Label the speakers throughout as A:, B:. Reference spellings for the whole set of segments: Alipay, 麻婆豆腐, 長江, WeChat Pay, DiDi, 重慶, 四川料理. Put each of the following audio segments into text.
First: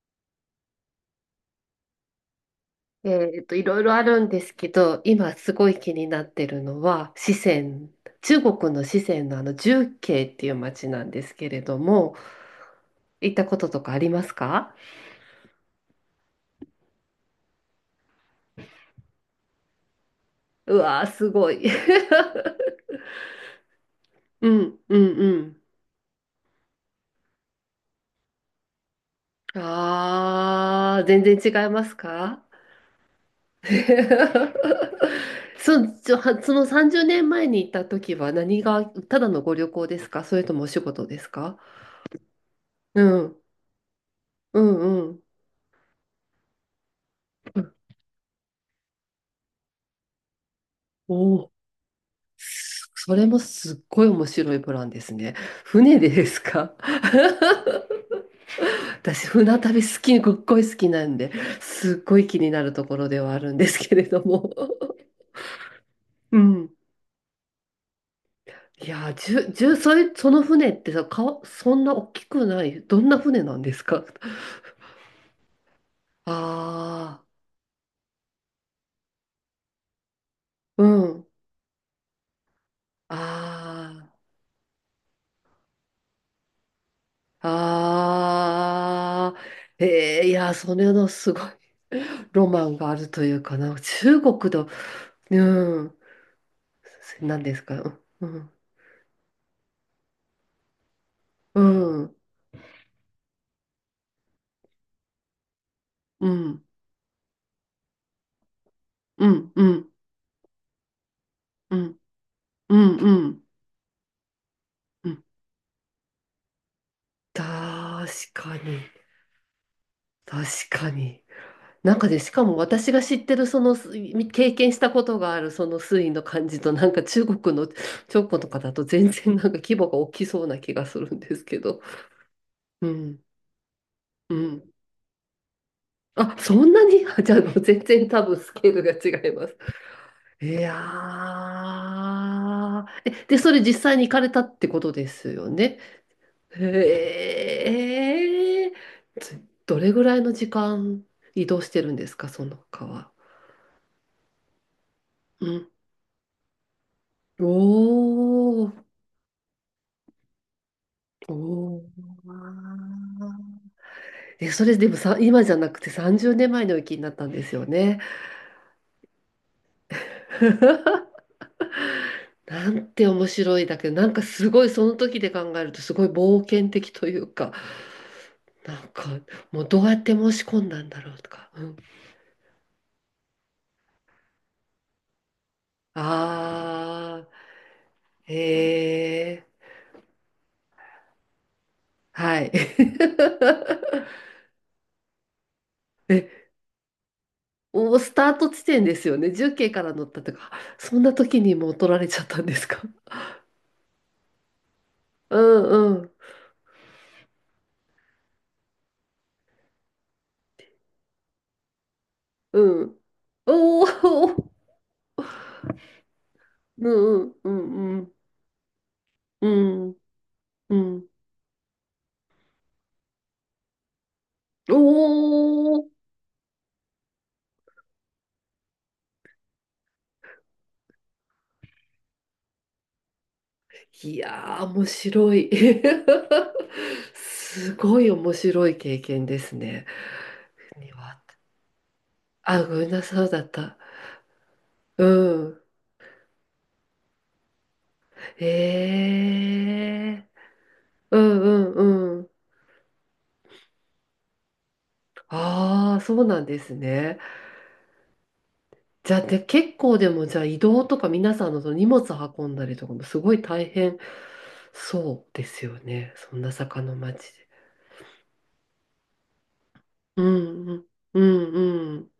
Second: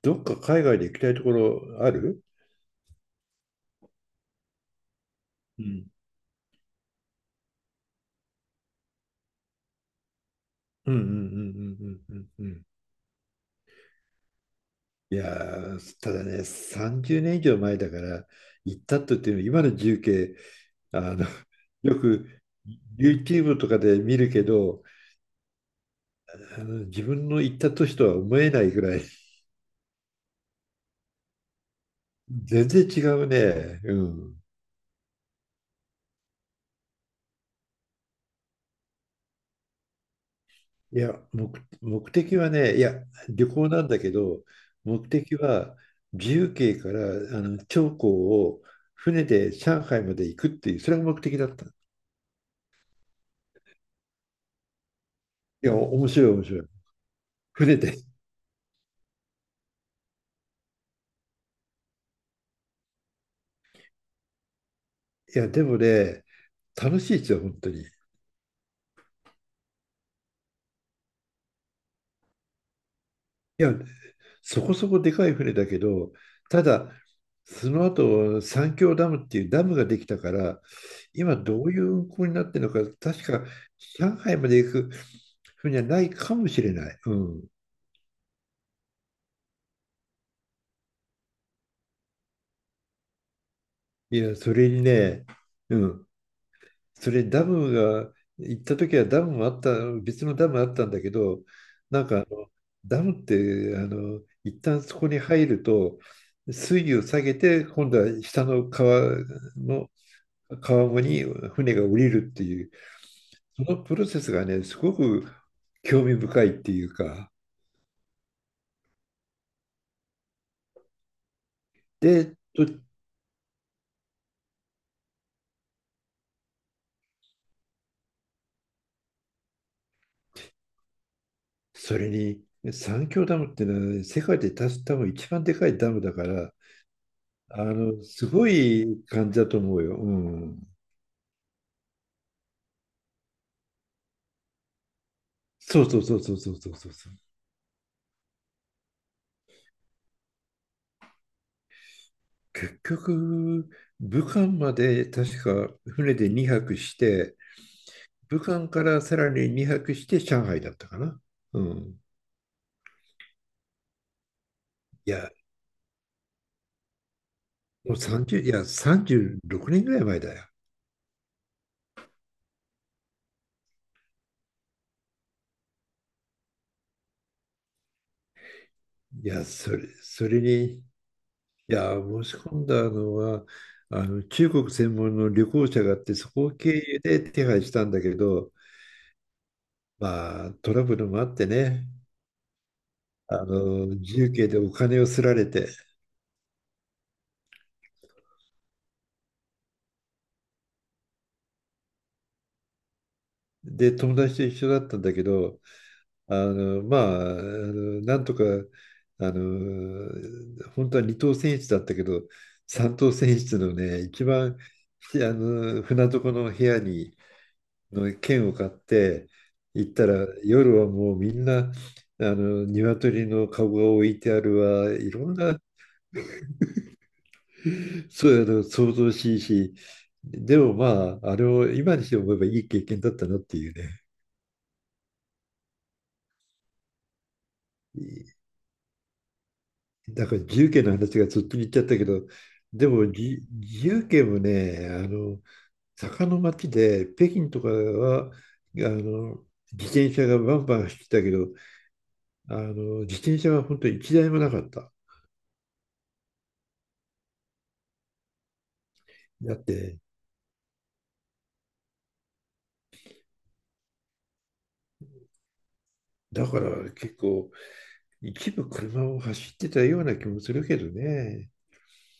A: どっか海外で行きたいところある？
B: いろいろあるんですけど、今す
A: う
B: ごい
A: ん
B: 気になってるのは、四川、中国の四川の重慶っていう町
A: うんうん
B: な
A: う
B: ん
A: んう
B: で
A: ん
B: すけれど
A: うんう
B: も、
A: んうん。
B: 行ったこととかありますか？
A: いやー、ただね、30年以上前だから、行ったとっていうの今の重慶。
B: う
A: あ
B: わー、
A: の、
B: すごい。
A: よく YouTube とかで見るけ
B: うん、
A: ど、
B: うん、うん。
A: 自分の行った年とは思えないぐらい、
B: あー、全然違いますか？
A: 全然違うね。うん。
B: そ、ちょはその30年前に行った時は何が、ただのご旅行ですか、それともお仕
A: い
B: 事
A: や、
B: ですか？
A: 目的はね、いや、
B: うん、
A: 旅行なんだけど、
B: う
A: 目
B: ん、うん。
A: 的は自由形から長江を船で上海まで行くっていう、それが目的だ
B: お、
A: った。い
B: それもすっごい面白いプランですね。
A: や、
B: 船
A: 面
B: でで
A: 白い、
B: す
A: 面白い。
B: か？
A: 船で。い
B: 私、船旅好き、すっごい好きなんで、すっごい気になるところではあるんですけれども。
A: や、でもね、
B: うん。
A: 楽しいですよ、本当に。い
B: いやー、じゅ、じゅ、それ、その船ってさ、そんな大きくない、どんな船なんで
A: や、
B: すか？
A: そこそこでかい船だけど、ただ、
B: あ
A: その後、三峡ダムっていうダムができたから、
B: あー、うん。
A: 今どういう運航になってるのか、確
B: あ
A: か上海まで行く船はないかもしれない。うん。
B: あ、ああ、えー、いやー、それのすごい ロマンがあるというかな。
A: い
B: 中
A: や、
B: 国
A: そ
B: の、
A: れにね、
B: う
A: う
B: ん。
A: ん、そ れ
B: 何
A: ダ
B: です
A: ム
B: か？
A: が、
B: うん、
A: 行った時はダムもあった、別のダムあったんだけど、
B: う
A: なん
B: ん、
A: かダムって一旦そこに入ると
B: うん、
A: 水位を下げて、今度は下の川
B: うん、うん、う
A: の川面に船が降
B: ん、
A: りるっていう、
B: うん、うん。
A: そのプロセスがねすご
B: うん、
A: く興味深いっていうか、
B: 確かに、確かに。なんかで、し
A: で
B: かも
A: と
B: 私が知ってる、経験したことがある、その水位の感じと、なんか中国の長江 とかだと全然なんか規模が大きそうな気がするんですけど。
A: それに
B: う
A: 三
B: ん、
A: 峡ダムっていうのは世
B: う
A: 界で多
B: ん。
A: 分一番でかいダムだか
B: あ、
A: ら、
B: そんなに？あ じゃあもう
A: あ
B: 全
A: の、
B: 然多
A: す
B: 分
A: ご
B: スケールが
A: い
B: 違
A: 感
B: い
A: じ
B: ま
A: だ
B: す。
A: と思うよ。う
B: い
A: ん。
B: やー。え、で、それ実際に行かれたってことですよね。
A: そうそうそうそうそうそうそうそう。
B: へえ、つ、どれぐらいの時間移動してるんですか、その
A: 結
B: 川。
A: 局、武漢まで確
B: うん。
A: か船で2泊して、武
B: お
A: 漢か
B: ー、
A: らさらに2泊して上海だったかな。
B: お
A: うん。
B: ー。え、それでも
A: い
B: さ、
A: や、
B: 今じゃなくて30年前の雪になったんですよ
A: もう
B: ね。
A: 30、いや、36年ぐらい前だよ。
B: なんて面白いだけど、なんかすごいその時で考えるとすごい冒険的というか、なんか
A: いや、
B: もうどうやって
A: そ
B: 申
A: れ
B: し込んだ
A: に、い
B: んだろうとか。うん、
A: や、申し込んだのは、あの、中国専門の旅行者があって、そこを経由で
B: あ
A: 手配したんだけ
B: あ、
A: ど、
B: へえ、
A: まあ、トラブルもあってね。
B: はい。
A: あの、自由形でお金をすられて、
B: え、お、スタート地点ですよね。重慶から乗ったとか、あ、そんな時にもう取られちゃったんですか。
A: で、友達と一緒だったんだけ
B: う
A: ど、
B: んうん
A: なんとか、あの、本当は二等選室だったけど、
B: う
A: 三
B: ん。
A: 等選室の
B: おお、
A: ね、一番、あの、船床の部屋
B: う
A: に
B: んうんうん
A: の券を買って、
B: うんう
A: 行っ
B: ん。
A: たら、
B: う
A: 夜は
B: ん、
A: もうみんな、あの、鶏の籠が置いてある
B: お
A: わ、いろんな
B: お、
A: そうだの想像しいし、でもまあ、あれを今にして思えばいい経験だったなっていうね。
B: いやー、面白い。すごい面
A: い
B: 白い経験ですね。
A: だから自由研
B: 国
A: の話
B: は、
A: がずっと言っちゃったけど、
B: あ、ごめ
A: で
B: んな
A: も
B: さい、そうだ
A: じ
B: った。
A: 自由研もね、
B: う
A: あの、
B: ん。
A: 坂の町で北京とかは、あ
B: え
A: の、自転車
B: え、
A: がバンバン走って
B: う
A: たけ
B: ん
A: ど、
B: うんうん。
A: あの、自転車は本当に一台もなかった。
B: ああ、そうなんですね。じゃあ、で、
A: だっ
B: 結構
A: て、
B: でも、じゃあ移動とか皆さんのその荷物運んだりとかもすごい大変そうですよね。そん
A: だ
B: な
A: か
B: 坂
A: ら
B: の
A: 結
B: 町で。
A: 構一部車を走ってたような
B: う
A: 気もする
B: んう
A: け
B: ん。
A: ど
B: う
A: ね。
B: んうん。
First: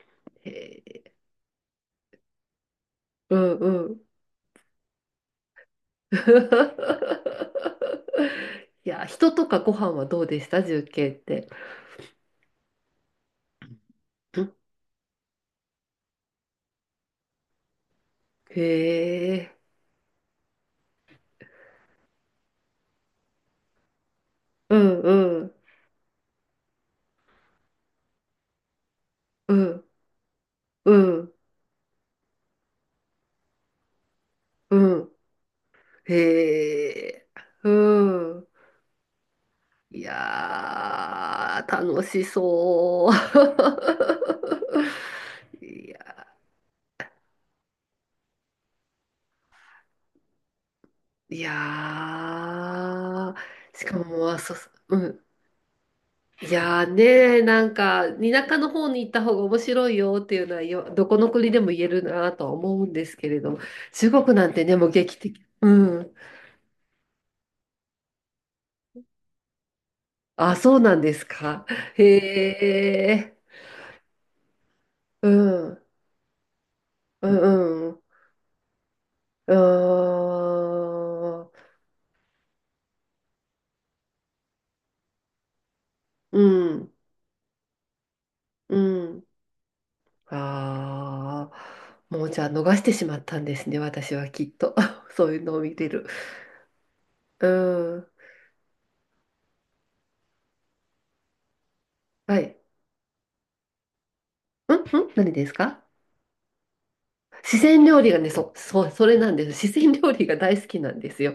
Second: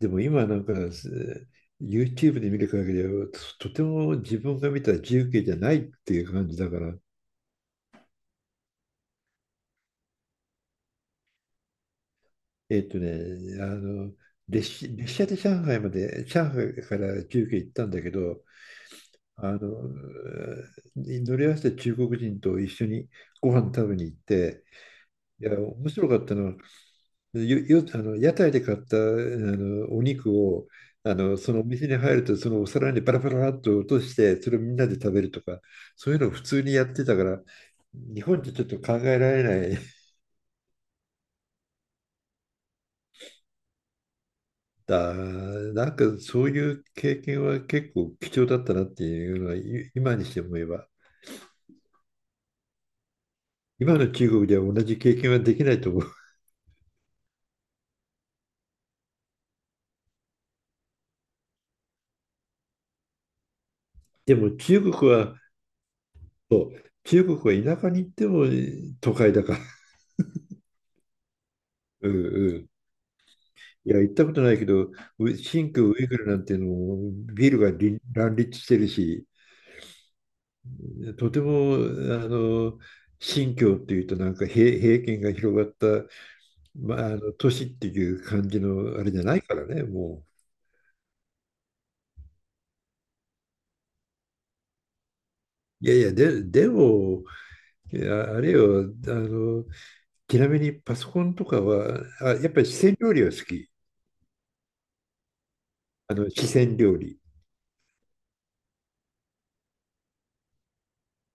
A: でも今
B: へ
A: なんか
B: ー、
A: YouTube で見る限りは、
B: うん
A: とて
B: うん。
A: も自分が見た自由形じゃないっていう感じだから、
B: いや、人とかご飯はどうでした、重慶って。
A: えっとね、あの、
B: うん、
A: 列車で上海まで、上海から自由形行ったんだけど、
B: へ
A: あ
B: え。
A: の、乗り合わせて中国人と一緒にご飯食べに行って、
B: うんう
A: いや
B: ん。
A: 面白かったのは、あの、屋台で買った、あ
B: うん
A: の、お肉を、
B: う
A: あ
B: ん。
A: の、そのお店に入ると、そのお皿にバラバラっと落として、それをみ
B: う
A: んなで
B: ん。
A: 食べるとか、そういうのを普通にや
B: へ
A: ってたか
B: え。
A: ら、
B: う
A: 日本
B: ん。
A: じゃちょっと考えられない。
B: いやー、楽しそ
A: だ、
B: う。
A: な
B: い
A: んか
B: や、
A: そういう経験は結構貴重だったなっていうのは、今にして思えば。
B: いやー、し
A: 今
B: か
A: の
B: も、
A: 中
B: あ、
A: 国
B: そう
A: で
B: そ
A: は同
B: う、
A: じ
B: う
A: 経
B: ん。
A: 験はできないと思う。
B: いやーね、なんか、田舎の方に行った方が面白いよっていうのはよ、どこの国でも言えるなとは思うんですけれども、中国
A: で
B: な
A: も
B: んてね、
A: 中
B: もう
A: 国
B: 劇
A: は、
B: 的。うん。
A: そう、中国は田舎に行っても都会だから。
B: あ、そうなんですか。へ
A: うんうん。
B: え、
A: いや、行ったことないけど、
B: うん、
A: 新
B: う
A: 疆ウイグルなんていうのも
B: ん、
A: ビルが
B: う
A: り
B: ん、
A: 乱立してるし、
B: う
A: とて
B: ーん、
A: も、あの、新疆っていうとなんか平権が広がった、
B: うん。
A: まあ、あの都市っていう感じ
B: う
A: のあれじゃ
B: ん、
A: ないからね、も
B: ああ、もうじゃあ逃してしまったんですね、私はきっと。そういうのを見
A: う。
B: て
A: いやい
B: る。
A: や、でも、
B: う
A: い
B: ん。
A: やあれよ、あの、ちなみにパソコンとかは、あ、
B: は
A: やっ
B: い。
A: ぱり四川料理は好き。
B: うんうん、何ですか？
A: あの、四川料理。
B: 四川料理がね、そ、そう、それなんです。四川料理が大好きなんですよ。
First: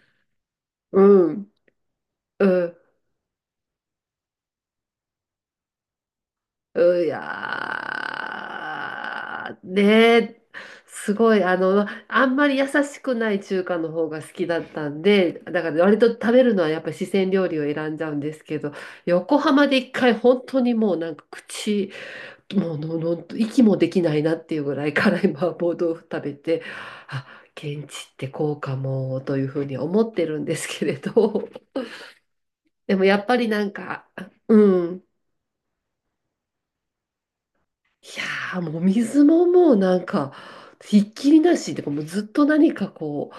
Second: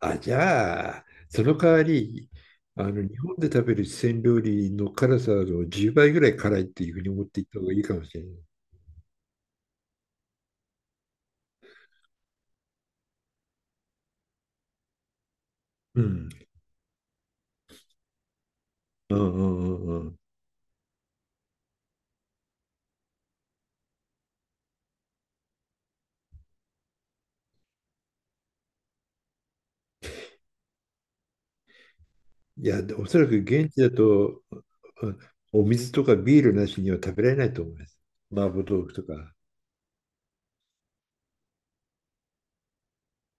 A: あ、じ ゃ
B: う
A: あ、そ
B: ん。
A: の代わり、
B: うん。
A: あの、日本で食べる四川料理の辛さの10倍ぐらい辛いっ
B: う、
A: ていうふうに思っていった方がいいかもしれない。
B: やー、ねえ、すごい、あんまり優しくない中華の方が好きだったんで、だから割
A: う
B: と
A: ん。
B: 食べるのはやっぱり四川料理を選んじゃうんですけど、
A: うん
B: 横
A: う
B: 浜で
A: ん
B: 一
A: うんう
B: 回
A: ん。
B: 本当にもうなんか口、もうのの息もできないなっていうぐらい辛い麻婆豆腐食べて、あ、現地ってこうかも、というふうに思ってるんですけれど、
A: いや、
B: でも
A: お
B: や
A: そ
B: っ
A: ら
B: ぱ
A: く
B: りなん
A: 現地だ
B: か、
A: と、
B: うん。
A: うん、お水とかビールなしには食べられないと思います。
B: いや
A: 麻
B: ー、
A: 婆
B: もう
A: 豆腐と
B: 水
A: か、
B: ももうなんか、ひっきりなし、でもうずっと何かこう、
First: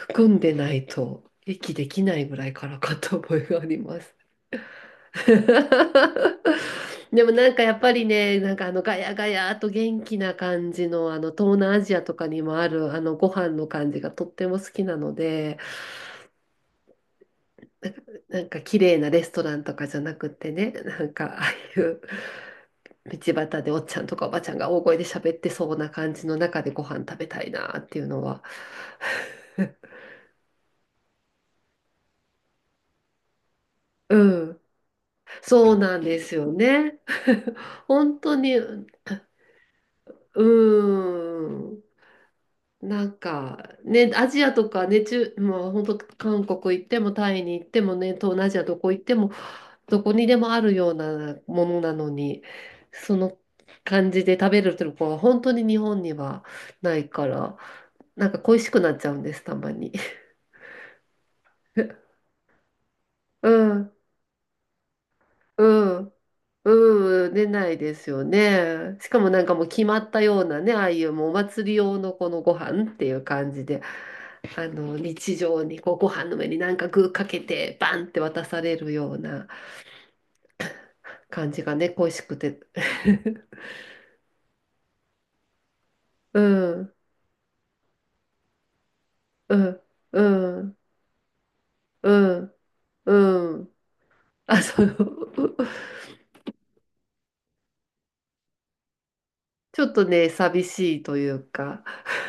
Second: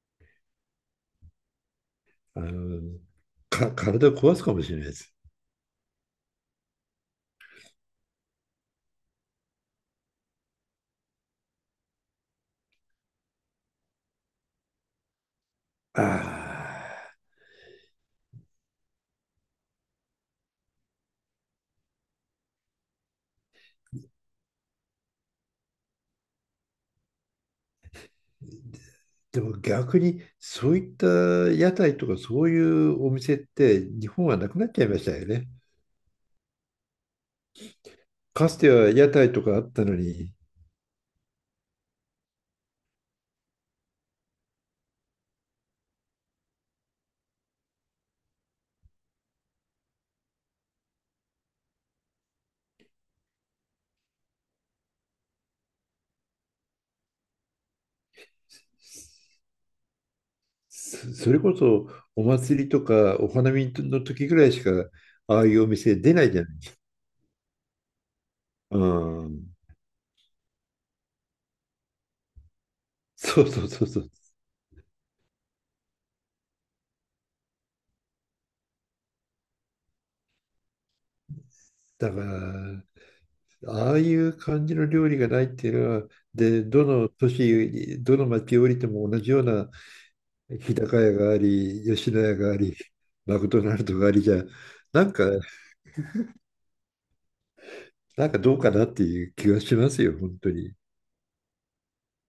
B: 含んでないと、息できないぐ
A: あ
B: らいからか
A: の、
B: と思いがありま
A: 体を
B: す。
A: 壊すかもしれないです。
B: でもなんかやっぱりね、なんかガヤガヤと元気な感じの、東南アジアとかにもあるご飯の感じがとっても好きなので、
A: ああ。
B: なんか綺麗なレストランとかじゃなくってね、なんかああいう。道端でおっちゃんとかおばちゃんが大声で喋ってそうな感じの中でご飯食べたいなっていうのは
A: でも 逆にそういった屋台とかそういうお店って日本
B: う
A: はなく
B: ん、
A: なっちゃいましたよね。
B: そうなんですよね。本当
A: か
B: に、
A: つては屋台とかあったのに、
B: うん。なんかね、アジアとかね、中、もう本当韓国行ってもタイに行ってもね、東南アジアどこ行ってもどこにでもあるようなものなのに、その感じで食べるとこは本当に日本にはないから、なんか恋しくなっちゃうんです、たまに。
A: それこそ お祭りとかお
B: う
A: 花見
B: ん。
A: の時ぐらいしか、ああいうお店
B: うん。
A: 出ないじゃない。
B: うん、出ないですよ
A: う
B: ね。しかもなん
A: ん。
B: かもう決まったようなね、ああいうもうお祭り用のこのご飯っていう
A: そう
B: 感
A: そ
B: じ
A: う
B: で、
A: そうそう。
B: 日常にこうご飯の上になんか具かけて、バンって渡されるような感じがね、恋
A: だか
B: しくて。
A: ら、ああいう感じの料理がないっていうのは、
B: う
A: で、ど
B: ん、
A: の都市、どの町降りても同じよう
B: う
A: な
B: ん、う
A: 日
B: ん、
A: 高屋があり、吉
B: う
A: 野家が
B: ん、
A: あり、マク
B: う
A: ド
B: ん。
A: ナルドがありじゃ、
B: あ、そう。
A: なんか、どうかなっていう気が し
B: ちょ
A: ま
B: っ
A: す
B: と
A: よ、
B: ね、
A: 本当
B: 寂
A: に。
B: しいというか、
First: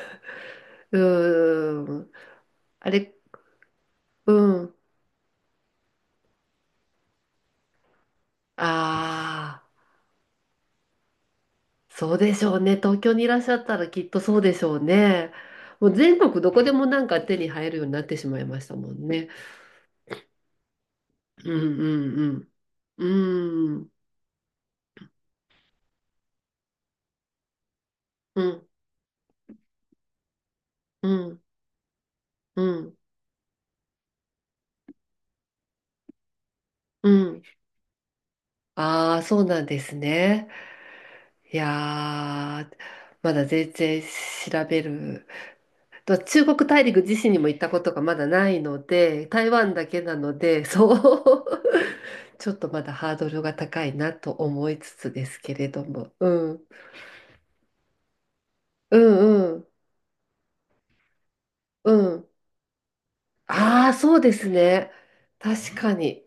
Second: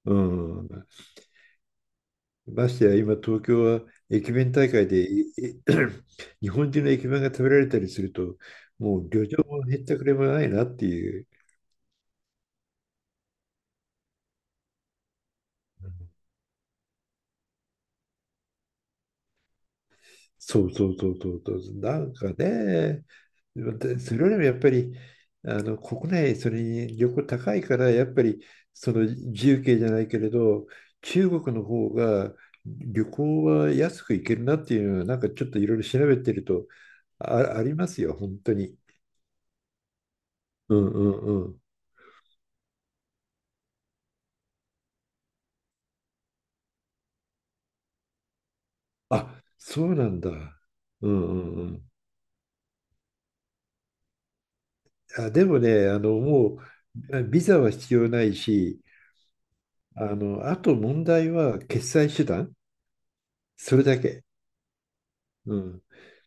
A: うん。
B: うん。
A: まして
B: あ
A: や、
B: れ、
A: 今、東京は
B: う
A: 駅弁大
B: ん。
A: 会でいい、 日本人の駅弁が食べられたりすると、もう旅情
B: あ
A: も
B: あ。
A: 減ったくれもないなっていう。
B: そうでしょうね。東京にいらっしゃったらきっとそうでしょうね。もう全国どこでもなんか手に入るようになってしまいましたもんね。
A: そうそうそうそう
B: う
A: そう。なんか
B: んうん
A: ね、
B: うん。うん
A: でそれよりもやっぱり、あの国内、それに旅行高いから、やっぱり
B: うん
A: その自由形じゃないけれど、中国の方が
B: うん
A: 旅行は安く行けるなっていうのは、なんかちょっといろいろ調べてると、
B: うん。
A: ありますよ、本当に。
B: ああー、そうなんですね。
A: うんう
B: い
A: ん。
B: やー、まだ全然調べる。と中国大陸自身にも行ったことがまだないので、
A: あ、
B: 台湾
A: そ
B: だ
A: う
B: け
A: な
B: な
A: んだ。
B: ので、そ
A: うんう
B: う、
A: んうん。
B: ちょっとまだハードルが高いなと思いつつで
A: あ、
B: す
A: で
B: け
A: も
B: れど
A: ね、あ
B: も。
A: の、
B: う
A: も
B: ん。
A: う、ビザは必要ないし、
B: うんうん
A: あの、あと問題は決
B: う
A: 済手
B: ん。
A: 段、それ
B: ああ、
A: だ
B: そう
A: け。
B: ですね。
A: う
B: 確
A: ん。
B: かに。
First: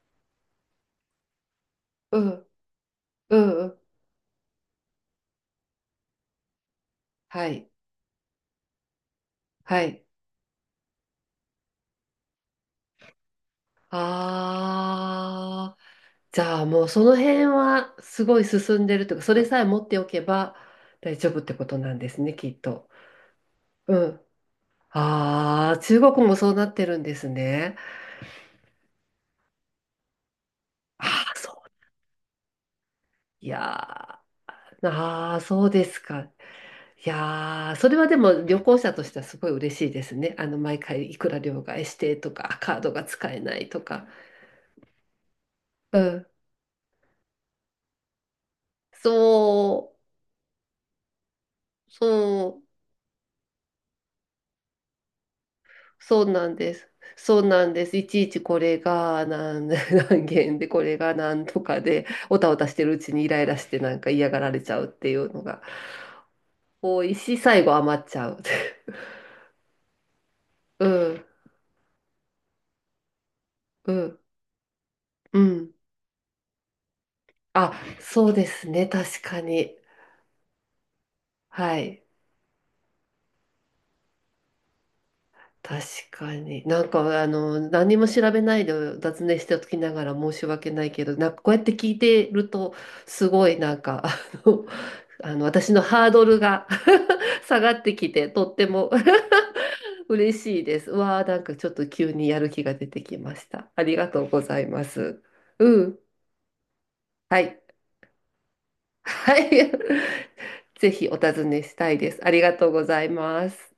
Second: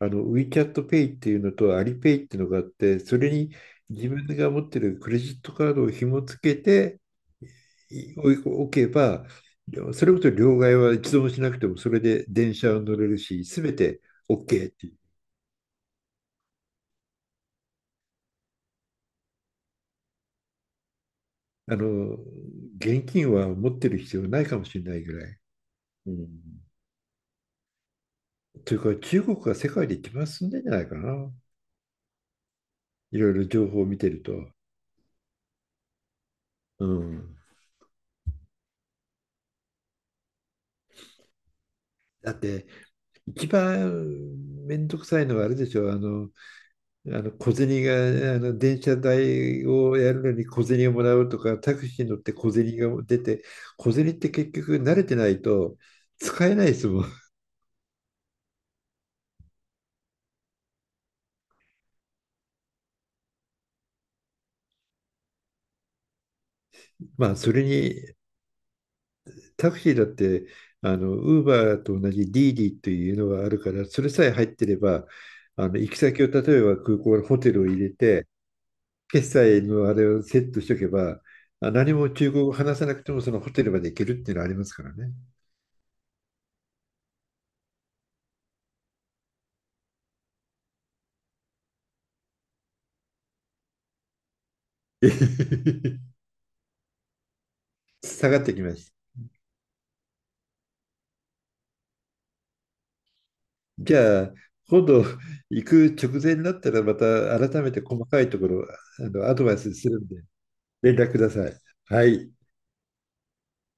A: あの、WeChatPay っていうのと
B: う
A: Alipay っていう
B: ん
A: のがあって、それ
B: う
A: に
B: んうん。
A: 自分が持ってるクレジットカードを紐付けて
B: はい。
A: いおおけば、
B: はい。
A: それこそ両替は一度もしなくても、それで電車を乗れるし、すべて OK っていう。
B: ああ、じゃあもうその辺はすごい進んでるというか、それさえ持っておけば大丈夫ってこ
A: あ
B: となんで
A: の、
B: すね、きっと。
A: 現金は持ってる
B: う
A: 必
B: ん。
A: 要ないかもしれないぐらい。
B: ああ、中
A: う
B: 国
A: ん。
B: もそうなってるんですね。
A: というか、中国が世界で一番進んでんじゃないか
B: あ
A: な。
B: あ、そう。
A: いろいろ
B: い
A: 情報を見て
B: や
A: ると。
B: ー、ああ、そうですか。
A: う
B: い
A: ん。
B: やー、それはでも旅行者としてはすごい嬉しいですね。毎回いくら両替してと
A: だっ
B: か、
A: て、
B: カードが使え
A: 一
B: ないと
A: 番
B: か。
A: めんどくさいのはあれでしょ。あ
B: うん。
A: の、あの小銭が、あの電車代
B: そ
A: をやるのに小銭をもらうとか、タク
B: う、
A: シーに乗って
B: そ
A: 小
B: う、
A: 銭が出て、小銭って結局慣れてないと
B: そうな
A: 使え
B: ん
A: ない
B: で
A: です
B: す。
A: もん。
B: そうなんです。いちいちこれが何、何件で、これが何とかで、おたおたしてるうちにイライラしてなんか嫌がられちゃうっていうのが多い
A: ま
B: し、
A: あ、それ
B: 最後
A: に
B: 余っちゃう。
A: タクシーだって、
B: う
A: あの、
B: ん、
A: ウーバーと同じディーディというのがあるから、
B: う
A: それ
B: ん、
A: さえ入ってれば、
B: う
A: あ
B: ん。
A: の、行き先を例えば空港のホテルを
B: あ、
A: 入れ
B: そ
A: て、
B: うですね。確
A: 決
B: か
A: 済
B: に。
A: のあれをセットしとけば、
B: は
A: 何
B: い。
A: も中国語を話さなくてもそのホテルまで行けるっていうのはありますからね。
B: 確かに。なんか、何も調べないで雑念しておきながら申し訳ないけど、なんかこうやって聞いてると、すごいなんか、あの私の ハードルが 下がってきて、
A: 下がっ
B: とっ
A: てき
B: て
A: まし
B: も
A: た。
B: 嬉しいです。うわあ、なんかちょっと急にやる気が出てきました。あり
A: じ
B: がと
A: ゃ
B: う
A: あ、
B: ございま
A: 今度
B: す。
A: 行
B: う
A: く
B: ん。
A: 直前になったらまた
B: は
A: 改
B: い。
A: めて細かいところ、あの、ア
B: は
A: ド
B: い。
A: バイスするんで
B: ぜ
A: 連
B: ひ
A: 絡
B: お
A: くだ
B: 尋
A: さい。
B: ねしたい
A: は
B: です。あ
A: い。
B: りがとうございます。